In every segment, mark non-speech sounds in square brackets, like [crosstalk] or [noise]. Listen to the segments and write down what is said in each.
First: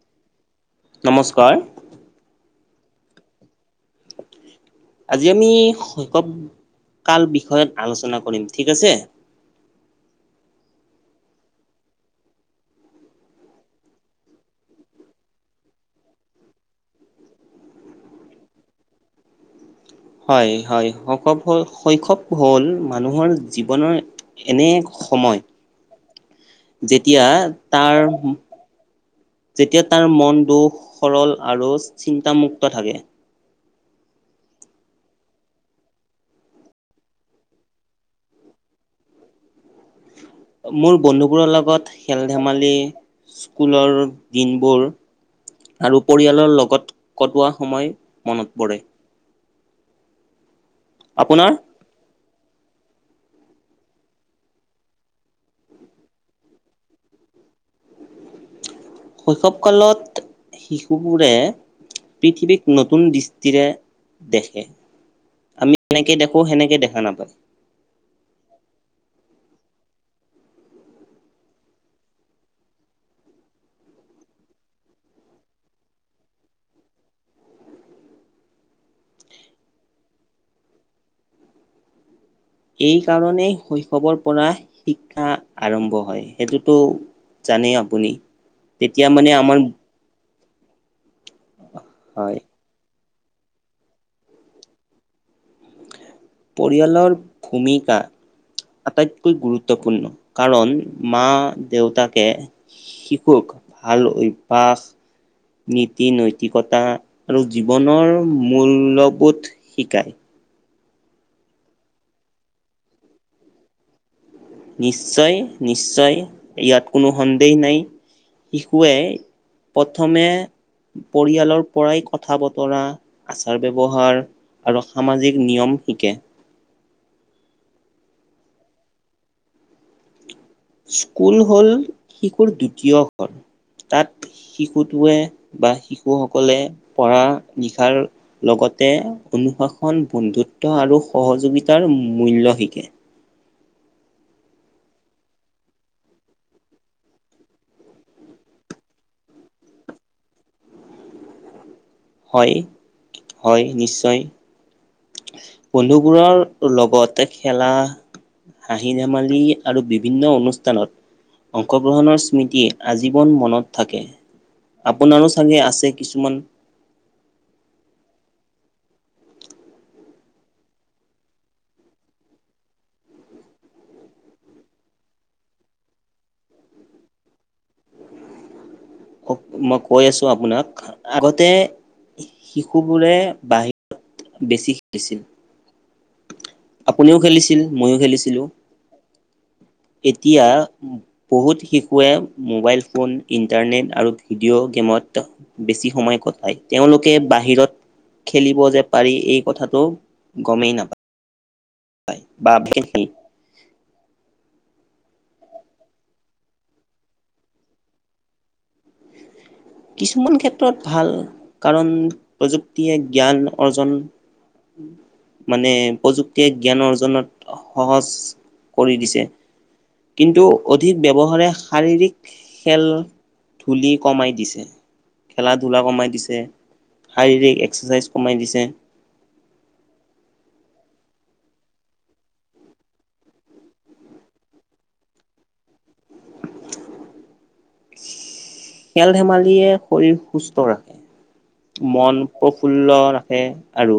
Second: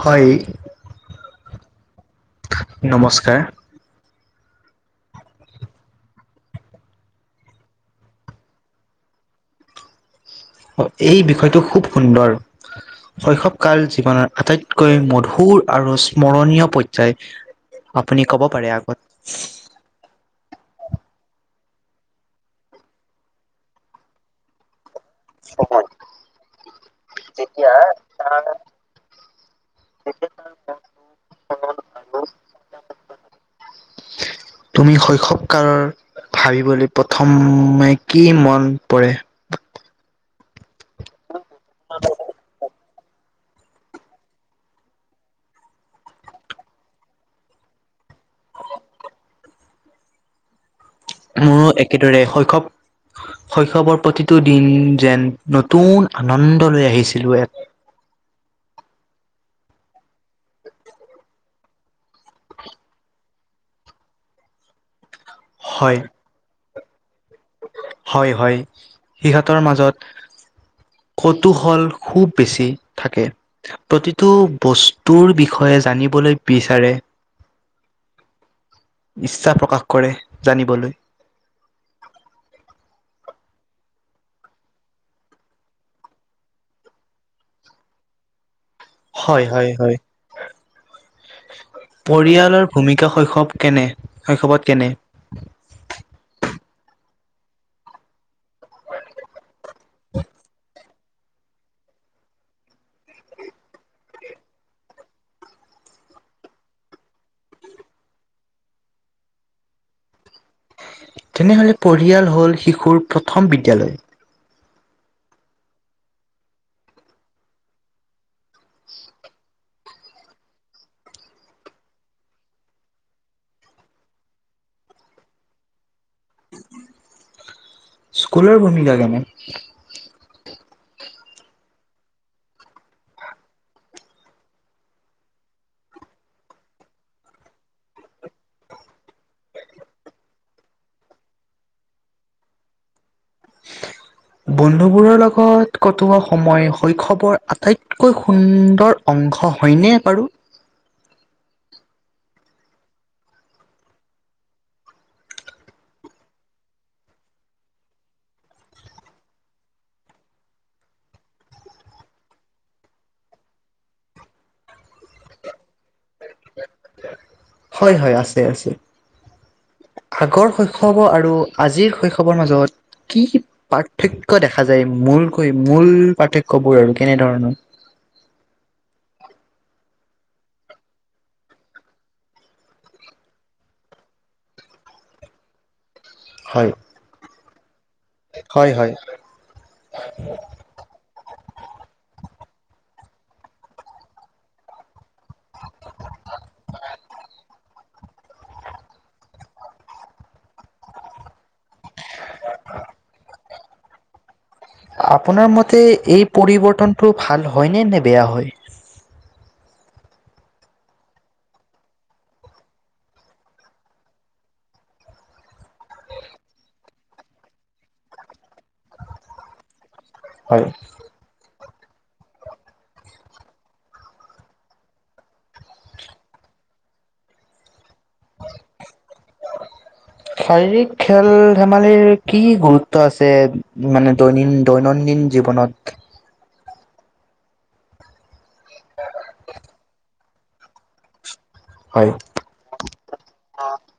হয় নমস্কাৰ নমস্কাৰ আজি আমি শৈশৱ কাল বিষয়ত আলোচনা কৰিম ঠিক আছে এই বিষয়টো খুৱ সুন্দৰ শৈশৱ কাল জীৱনৰ আটাইতকৈ মধুৰ আৰু স্মৰণীয় পৰ্যায় আপুনি কব পাৰে আগত হয় হয় শৈশৱ শৈশৱ হ'ল মানুহৰ জীৱনৰ এনে সময় অ হয় যেতিয়া তাৰ যেতিয়া তাৰ মন দুখ সৰল আৰু চিন্তামুক্ত থাকে। [inaudible] তুমি শৈশৱ কাল ভাবিবলৈ প্ৰথমে কি মন পৰে? মোৰ বন্ধুবোৰৰ লগত খেল - ধেমালি, স্কুলৰ দিনবোৰ আৰু পৰিয়ালৰ লগত কটোৱা সময় মনত পৰে। আপোনাৰ? কেদৰে শৈশৱ শৈশৱৰ প্ৰতিটো দিন যেন নতুন আনন্দ লৈ আহিছিলো এক শৈশৱ কালত শিশুবোৰে পৃথিৱীক নতুন দৃষ্টিৰে দেখে। আমি হয় যেনেকে দেখো সেনেকে দেখা নাপায়। হয় হয় সিহঁতৰ মাজত কৌতোহল খুব বেছি থাকে। প্ৰতিটো বস্তুৰ বিষয়ে জানিবলৈ বিচাৰে। ইচ্ছা প্ৰকাশ কৰে জানিবলৈ। এই কাৰণেই শৈশৱৰ পৰা শিক্ষা আৰম্ভ হয় সেইটোতো জানে আপুনি তেতিয়া মানে হয় আমাৰ হয় হয়। হয় পৰিয়ালৰ ভূমিকা শৈশৱ কেনে শৈশৱত কেনে? পৰিয়ালৰ ভূমিকা আটাইতকৈ গুৰুত্বপূৰ্ণ কাৰণ মা - দেউতাকে শিশুক ভাল অভ্যাস নীতি নৈতিকতা আৰু জীৱনৰ মূল্যবোধ শিকায়। তেনেহলে পৰিয়াল হল শিশুৰ প্ৰথম বিদ্যালয়। নিশ্চয় নিশ্চয় ইয়াত কোনো সন্দেহ নাই। শিশুৱে প্ৰথমে পৰিয়ালৰ পৰাই কথা - বতৰা, আচাৰ - ব্যৱহাৰ আৰু সামাজিক নিয়ম শিকে। স্কুলৰ ভূমিকা কেনে? স্কুল হ'ল শিশুৰ দ্বিতীয় ঘৰ, তাত শিশুটোৱে বা শিশুসকলে পঢ়া লিখাৰ লগতে অনুশাসন বন্ধুত্ব আৰু সহযোগিতাৰ মূল্য শিকে। বন্ধুবোৰৰ লগত কটোৱা সময় শৈশৱৰ আটাইতকৈ সুন্দৰ অংশ হয়নে বাৰু? হয়, হয় নিশ্চয়। বন্ধুবোৰৰ লগতে খেলা হাঁহি ধেমালি আৰু বিভিন্ন অনুষ্ঠানত অংশগ্ৰহণৰ স্মৃতিয়ে আজীৱন মনত থাকে। আপোনাৰো চাগে আছে কিছুমান হয় হয় আছে আছে। আগৰ শৈশৱ আৰু আজিৰ শৈশৱৰ মাজত কি পাৰ্থক্য দেখা যায় মূলকৈ মূল পাৰ্থক্যবোৰ আৰু কেনেধৰণৰ? হ মই কৈ আছো আপোনাক, আগতে শিশুবোৰে বাহি বেছি খেলিছিল। হয়। আপুনিও খেলিছিল ময়ো খেলিছিলোঁ, হয় হয় এতিয়া বহুত শিশুৱে মোবাইল ফোন, ইণ্টাৰনেট আৰু ভিডিঅ' গেমত বেছি সময় কটায়, তেওঁলোকে বাহিৰত খেলিব যে পাৰি এই কথাটো গমেই নাপা [unintelligible] আপোনাৰ মতে এই পৰিৱৰ্তনটো ভাল হয়নে নে বেয়া হয়? কিছুমান ক্ষেত্ৰত ভাল। কাৰণ প্ৰযুক্তিয়ে জ্ঞান অৰ্জন মানে প্ৰযুক্তিয়ে জ্ঞান অৰ্জনত সহজ কৰি দিছে। কিন্তু হয়, অধিক ব্যৱহাৰে শাৰীৰিক খেল, ধূলি কমাই দিছে। খেলা-ধূলা কমাই দিছে, শাৰীৰিক এক্সাৰচাইজ কমাই দিছে। শাৰীৰিক খেল-ধেমালিৰ কি গুৰুত্ব আছে মানে দৈনিন দৈনন্দিন জীৱনত খেল-ধেমালিয়ে শৰীৰ সুস্থ ৰাখে। হয়। মন প্ৰফুল্ল ৰাখে, আৰু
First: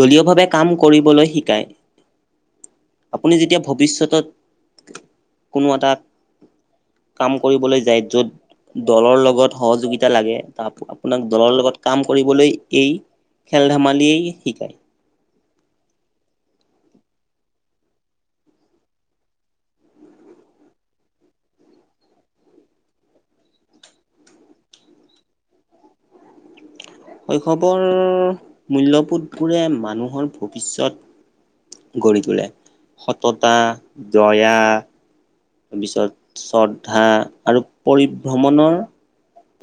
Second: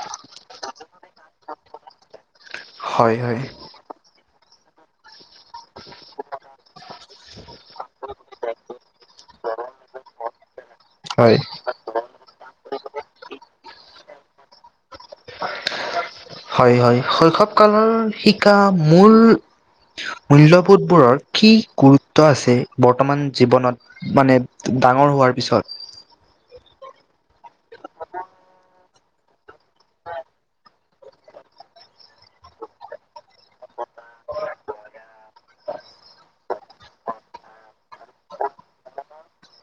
দলীয় ভাৱে কাম কৰিবলৈ শিকায়। হয়, আপুনি হয়। যেতিয়া ভৱিষ্যতত কোনো এটা কাম কৰিবলৈ যায়, য'ত দলৰ লগত সহযোগিতা লাগে, তাত আপোনাক হয়, দলৰ লগত কাম কৰিবলৈ এই খেল-ধেমালিয়েই শিকায়। হয়, হয়, শৈশৱ কালৰ শিকা মূল মূল্যবোধ বোৰৰ কি গুৰুত্ব আছে বৰ্তমান জীৱনত মানে ডাঙৰ হোৱাৰ পিছত। শৈশৱৰ মূল্যবোধ বোৰে মানুহৰ ভৱিষ্যত গঢ়ি তোলে, সততা, দয়া তাৰ পিছত শ্ৰদ্ধা আৰু পৰিভ্ৰমণৰ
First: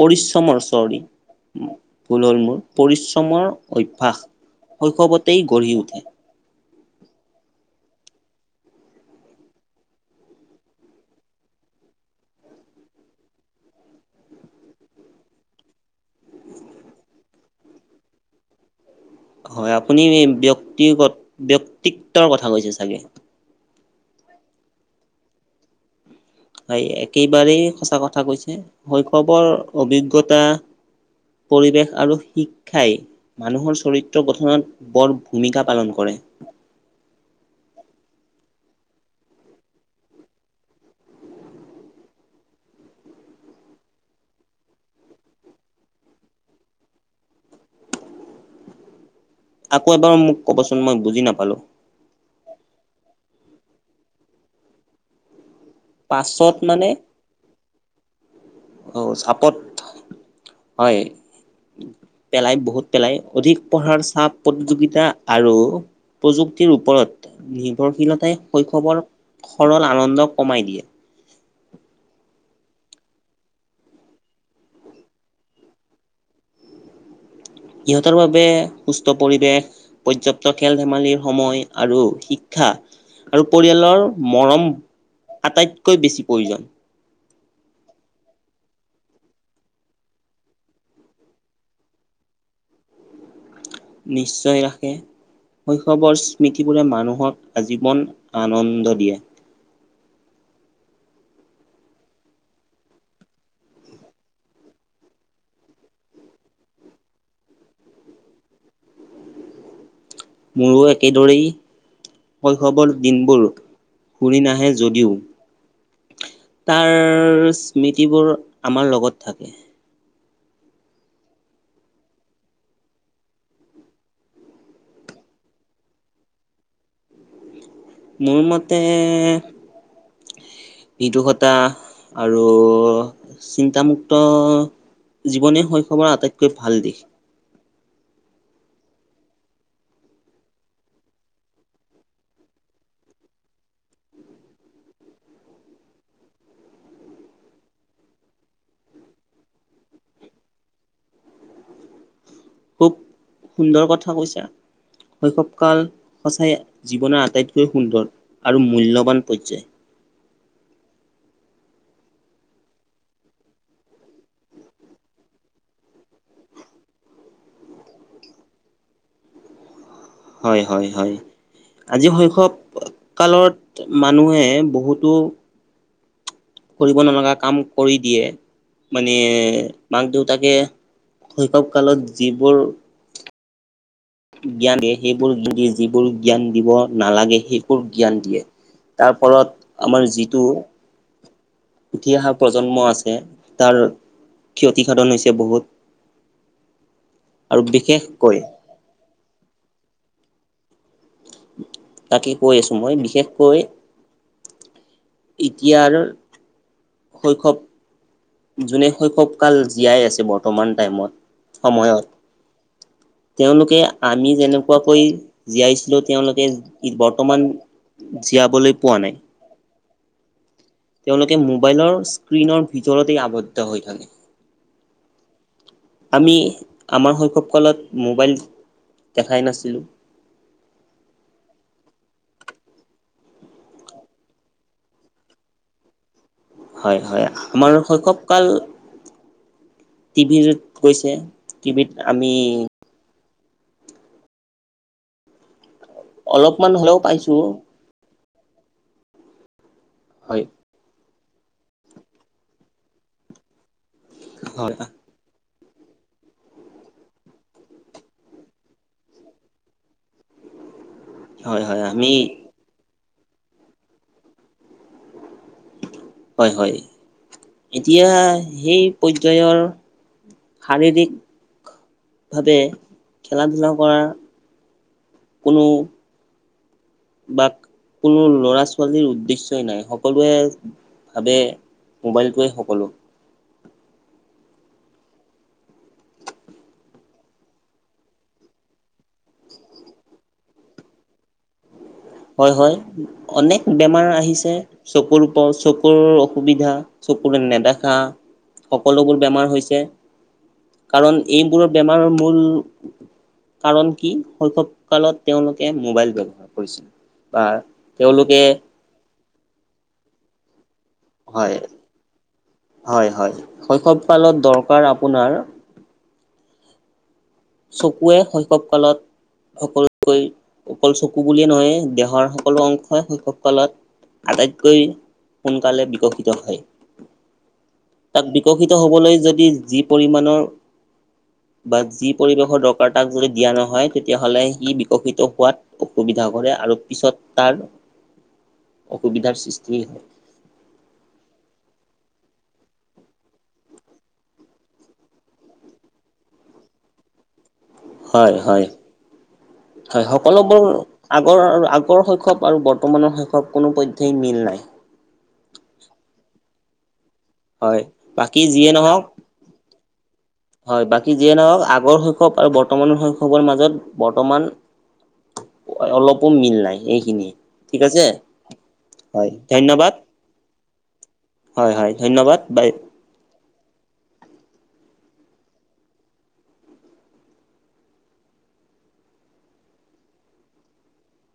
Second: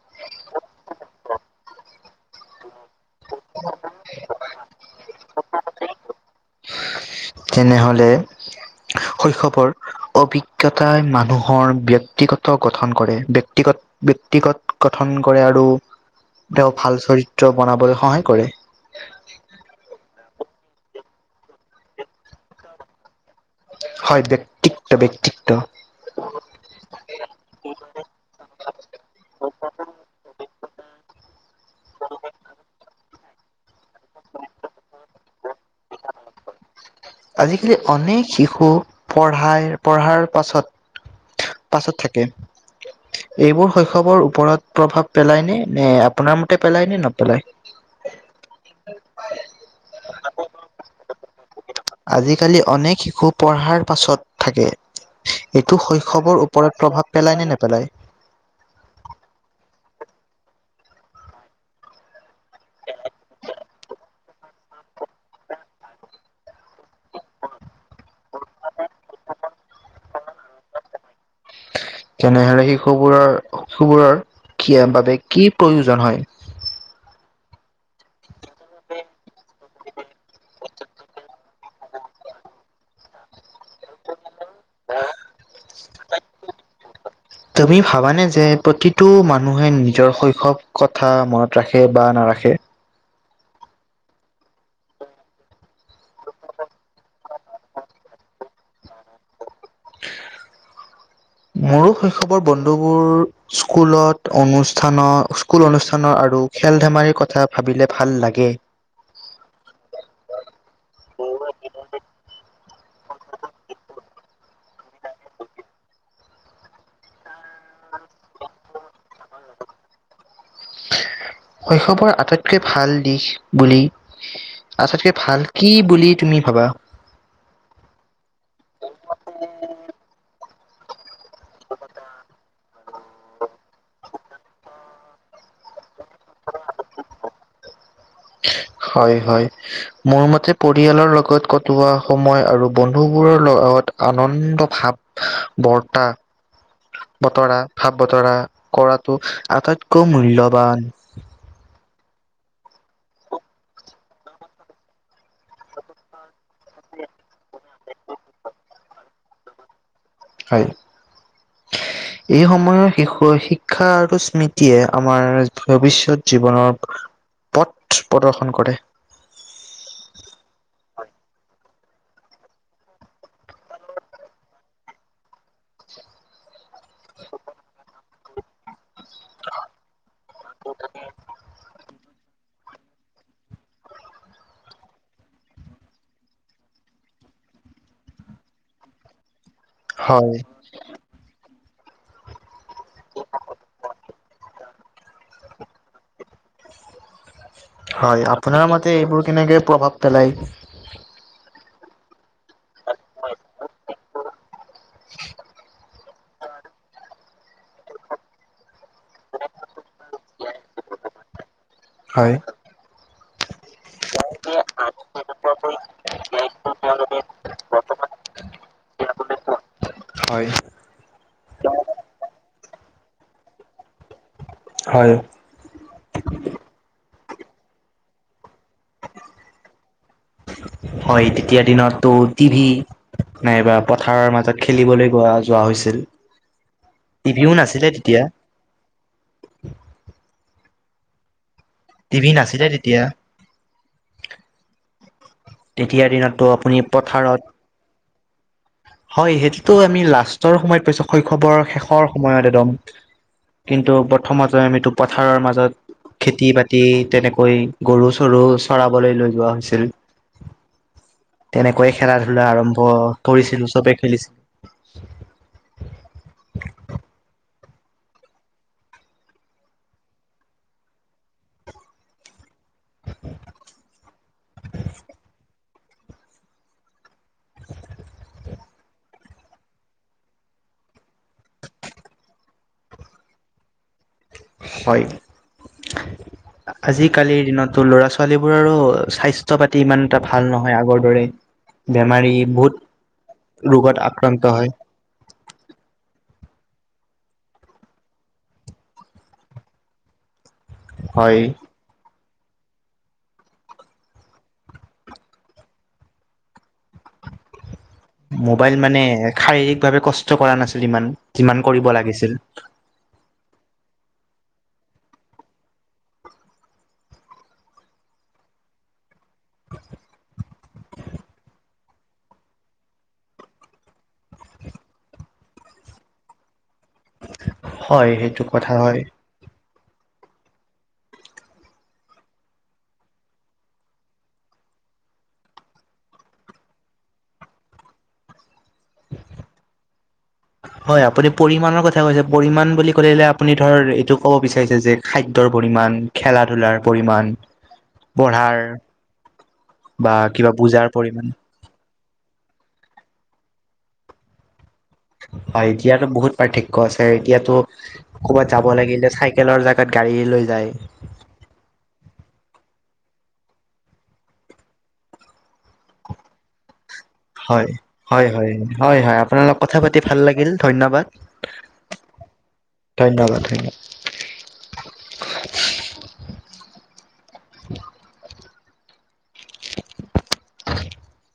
পৰিশ্ৰমৰ চৰি! ভুল হ'ল মোৰ, পৰিশ্ৰমৰ অভ্যাস। শৈশৱতেই গঢ়ি উঠে। তেনেহ'লে শৈশৱৰ অভিজ্ঞতাই মানুহৰ ব্যক্তিগত গঠন কৰে। ব্যক্তিগত ব্যক্তিগত গঠন কৰে আৰু তেওঁ ভাল চৰিত্ৰ বনাবলৈ সহায় কৰে। হয়, আপুনি ব্যক্তিগত, ব্যক্তিত্বৰ কথা কৈছে চাগে! হয়, ব্যক্তিত্ব ব্যক্তি হয়, একেবাৰেই সঁচা কথা কৈছে শৈশৱৰ অভিজ্ঞতা পৰিৱেশ আৰু শিক্ষাই, মানুহৰ চৰিত্ৰ গঠনত বৰ ভূমিকা পালন কৰে। আজিকালি অনেক শিশু, পঢ়াই পঢ়াৰ পাছত, পাছত থাকে। এইবোৰ শৈশৱৰ ওপৰত প্ৰভাৱ পেলায় নে? নে আপোনাৰ মতে পেলায় নে নপেলায়? আকৌ এবাৰ মোক ক'বচোন মই বুজি নাপালোঁ! আজিকালি অনেক শিশু পঢ়াৰ পাছত থাকে। এইটো শৈশৱৰ পাছত ওপৰত মানে প্ৰভাৱ পেলায় নে নেপেলায়‌? অ [unintelligible] হয়। পেলায় বহুত পেলায়। অধিক পঢ়াৰ চাপ প্ৰতিযোগিতা আৰু প্ৰযুক্তিৰ ওপৰত নিৰ্ভৰশীলতাই শৈশৱৰ সৰল আনন্দ কমাই দিয়ে। তেনেহলে শিশুবোৰৰ শিশুবোৰ কিয় বাবে, কি প্ৰয়োজন হয়? সিহঁতৰ বাবে সুস্থ পৰিৱেশ, - পৰ্যাপ্ত খেল- ধেমালি, সময় আৰু শিক্ষা। আৰু পৰিয়ালৰ মৰম আটাইতকৈ বেছি প্ৰয়োজন। তুমি ভাবানে যে প্ৰতিটো মানুহে নিজৰ শৈশৱ কথা মনত ৰাখে বা নাৰাখে? নিশ্চয় ৰাখে। শৈশৱৰ স্মৃতিবোৰে মানুহক আজীৱন আনন্দ দিয়ে। মোৰো শৈশৱৰ বন্ধুবোৰ- স্কুলত, অনুষ্ঠানৰ স্কুল অনুষ্ঠানৰ আৰু খেল ধেমালিৰ কথা ভাবিলে ভাল লাগে। মোৰো একেদৰেই শৈশৱৰ দিনবোৰ ঘুৰি নাহে যদিও। তাৰ স্মৃতিবোৰ আমাৰ লগত থাকে। শৈশৱৰ আটাইতকৈ ভাল দিশ বুলি- আটাইতকে ভাল কি বুলি তুমি ভাবা? মোৰ মতে- বিদুহতা আৰু চিন্তামুক্তৰ- জীৱনেই শৈশৱৰ আটাইতকৈ ভাল দিশ। হয়, হয়। মোৰ মতে পৰিয়ালৰ লগত কটোৱা সময় আৰু বন্ধুবোৰৰ লগত আনন্দ ভাৱ- বৰটা, - বতৰা, ভাৱ বতৰা কৰাটো আটাইতকৈ মূল্যবান। খুব সুন্দৰ কথা কৈছা। শৈশৱকাল সঁচাই জীৱনৰ আটাইতকৈ সুন্দৰ আৰু মূল্যৱান পৰ্যায়। হয়। এই সময়ৰ শিশু শিক্ষা আৰু স্মৃতিয়ে আমাৰ ভৱিষ্যত জীৱনত - পথ প্ৰদৰ্শন কৰে। হয়, হয়, হয়। আজি শৈশৱ কালত মানুহে বহুতো- কৰিব নলগা কাম কৰি দিয়ে। মানে মাক দেউতাকে শৈশৱ কালত যিবোৰ- জ্ঞানে সেইবোৰ গিধি যিবোৰ জ্ঞান দিব নালাগে সেইবোৰ জ্ঞান দিয়ে। তাৰফলত- আমাৰ হয়, যিটো উঠি অহা প্ৰজন্ম আছে তাৰ- ক্ষতিসাধন হৈছে বহুত। আৰু হয়, বিশেষকৈ আপোনাৰ মতে এইবোৰ কেনেকে প্ৰভাৱ পেলায়? তাকে কৈ আছো, মই বিশেষকৈ- এতিয়া আৰু শৈশৱ- যোনে শৈশৱ কাল জীয়াই আছে বৰ্তমান টাইমত সময়ত- হয়। তেওঁলোকে আমি যেনেকুৱাকৈ- জীয়াইছিলো, তেওঁলোকে বৰ্তমান জীয়াবলৈ পোৱা নাই। হয়। তেওঁলোকে মোবাইলৰ স্ক্ৰিনৰ ভিতৰতেই আবদ্ধ হৈ থাকে। হয়। আমি আমাৰ শৈশৱ কালত মোবাইল দেখাই নাছিলোঁ। হয়, তেতিয়া দিনতটো টিভি- নাইবা পথাৰৰ মাজত খেলিবলৈ গোৱা, যোৱা হৈছিল। হয়- হয় টিভিও আমাৰ নাছিলে শৈশৱ তেতিয়া, কাল টিভিত গৈছে। টিভিত টিভি আমি নাছিলে তেতিয়া। তেতিয়াৰ দিনতটো অলপমান আপুনি হ'লেও পাইছো পথাৰত। হয়, সেইটোতো আমি হয় লাষ্টৰ সময়ত পাইছো। শৈশৱৰ শেষৰ সময়ত একদ, ম কিন্তু প্ৰথমতে হয় আমিতো পথাৰৰ মাজত। খেতি- বাতি তেনেকৈ গৰু চৰু চৰাবলৈ লৈ যোৱা হৈছিল। হয় হয় তেনেকৈয়ে আমি খেলা -ধূলা আৰম্ভ কৰিছিলো, চবে খেলিছিল। হয়- হয় এতিয়া সেই পৰ্যায়ৰ। শাৰীৰিক ভাৱে খেলা -ধূলা কৰা। কোনো। বা কোনো লৰা- ছোৱালীৰ উদ্দেশ্যই নাই সকলোৱে। ভাৱে মোবাইলটোৱে সকলো। হয়। আজিকালিৰ দিনতটো ল'ৰা ছোৱালীবোৰৰো স্বাস্থ্য পাতি ইমান এটা ভাল নহয় আগৰ দৰে। বেমাৰী হয় হয় অনেক বহুত ৰোগত বেমাৰ আহিছে আক্ৰান্ত হয়। চকুৰ প চকুৰ অসুবিধা চকুৰে নেদেখা। সকলোবোৰ বেমাৰ হৈছে, কাৰণ হয়। এইবোৰৰ বেমাৰৰ মূল। কাৰণ কি শৈশৱ কালত তেওঁলোকে মোবাইল ব্যৱহাৰ কৰিছিল। বা। তেওঁলোকে মোবাইল মানে শাৰীৰিক ভাৱে কষ্ট কৰা নাছিল। ইমান হয় যিমান কৰিব লাগিছিল। হয়- হয় শৈশৱ কালত দৰকাৰ আপোনাৰ। চকুৱে শৈশৱ কালত। সকলোতকৈ অকল চকু বুলিয়ে নহয় দেহৰ সকলো অংশই শৈশৱ কালত। আটাইতকৈ সোনকালে বিকশিত হয়। হয় তাক সেইটো বিকশিত কথা হয়। হ'বলৈ যদি যি পৰিমাণৰ বা যি পৰিৱেশৰ দৰকাৰ তাক যদি দিয়া নহয় তেতিয়াহ'লে সি বিকশিত হোৱাত অসুবিধা কৰে আৰু পিছত তাৰ অসুবিধাৰ সৃষ্টি হয়। হয়। হয় আপুনি পৰিমাণৰ কথা কৈছে পৰিমাণ বুলি কলেযে আপুনি ধৰ এইটো ক'ব বিচাৰিছে যে খাদ্যৰ পৰিমাণ। খেলা -ধূলাৰ পৰিমাণ। হয়- পঢ়াৰ হয় -হয় বা কিবা সকলোবোৰ বুজাৰ পৰিমাণ আগৰ আৰু আগ আগৰৰ শৈশৱ আৰু বৰ্তমানৰ শৈশৱ কোনো পধ্যেই মিল নাই। হয়, এতিয়াতো বহুত পাৰ্থক্য আছে এতিয়াতো হয় বাকী ক'বাত যাব যিয়ে নহওক লাগিলে চাই চাইকেলৰ জাগাত গাড়ী লৈ যায় হয় বাকী যিয়ে নহওঁক আগৰ শৈশৱ আৰু বৰ্তমানৰ শৈশৱৰ মাজত বৰ্তমান অলপো মিল নাই এইখিনিয়ে। হয়, ঠিক আছে হয়- হয়- হয় -হয় আপোনাৰ লগত কথা পাতি ভাল লাগিল ধন্যবাদ। হয়- হয় ধন্যবাদ বাই। ধন্যবাদ থাকিল। [inaudible]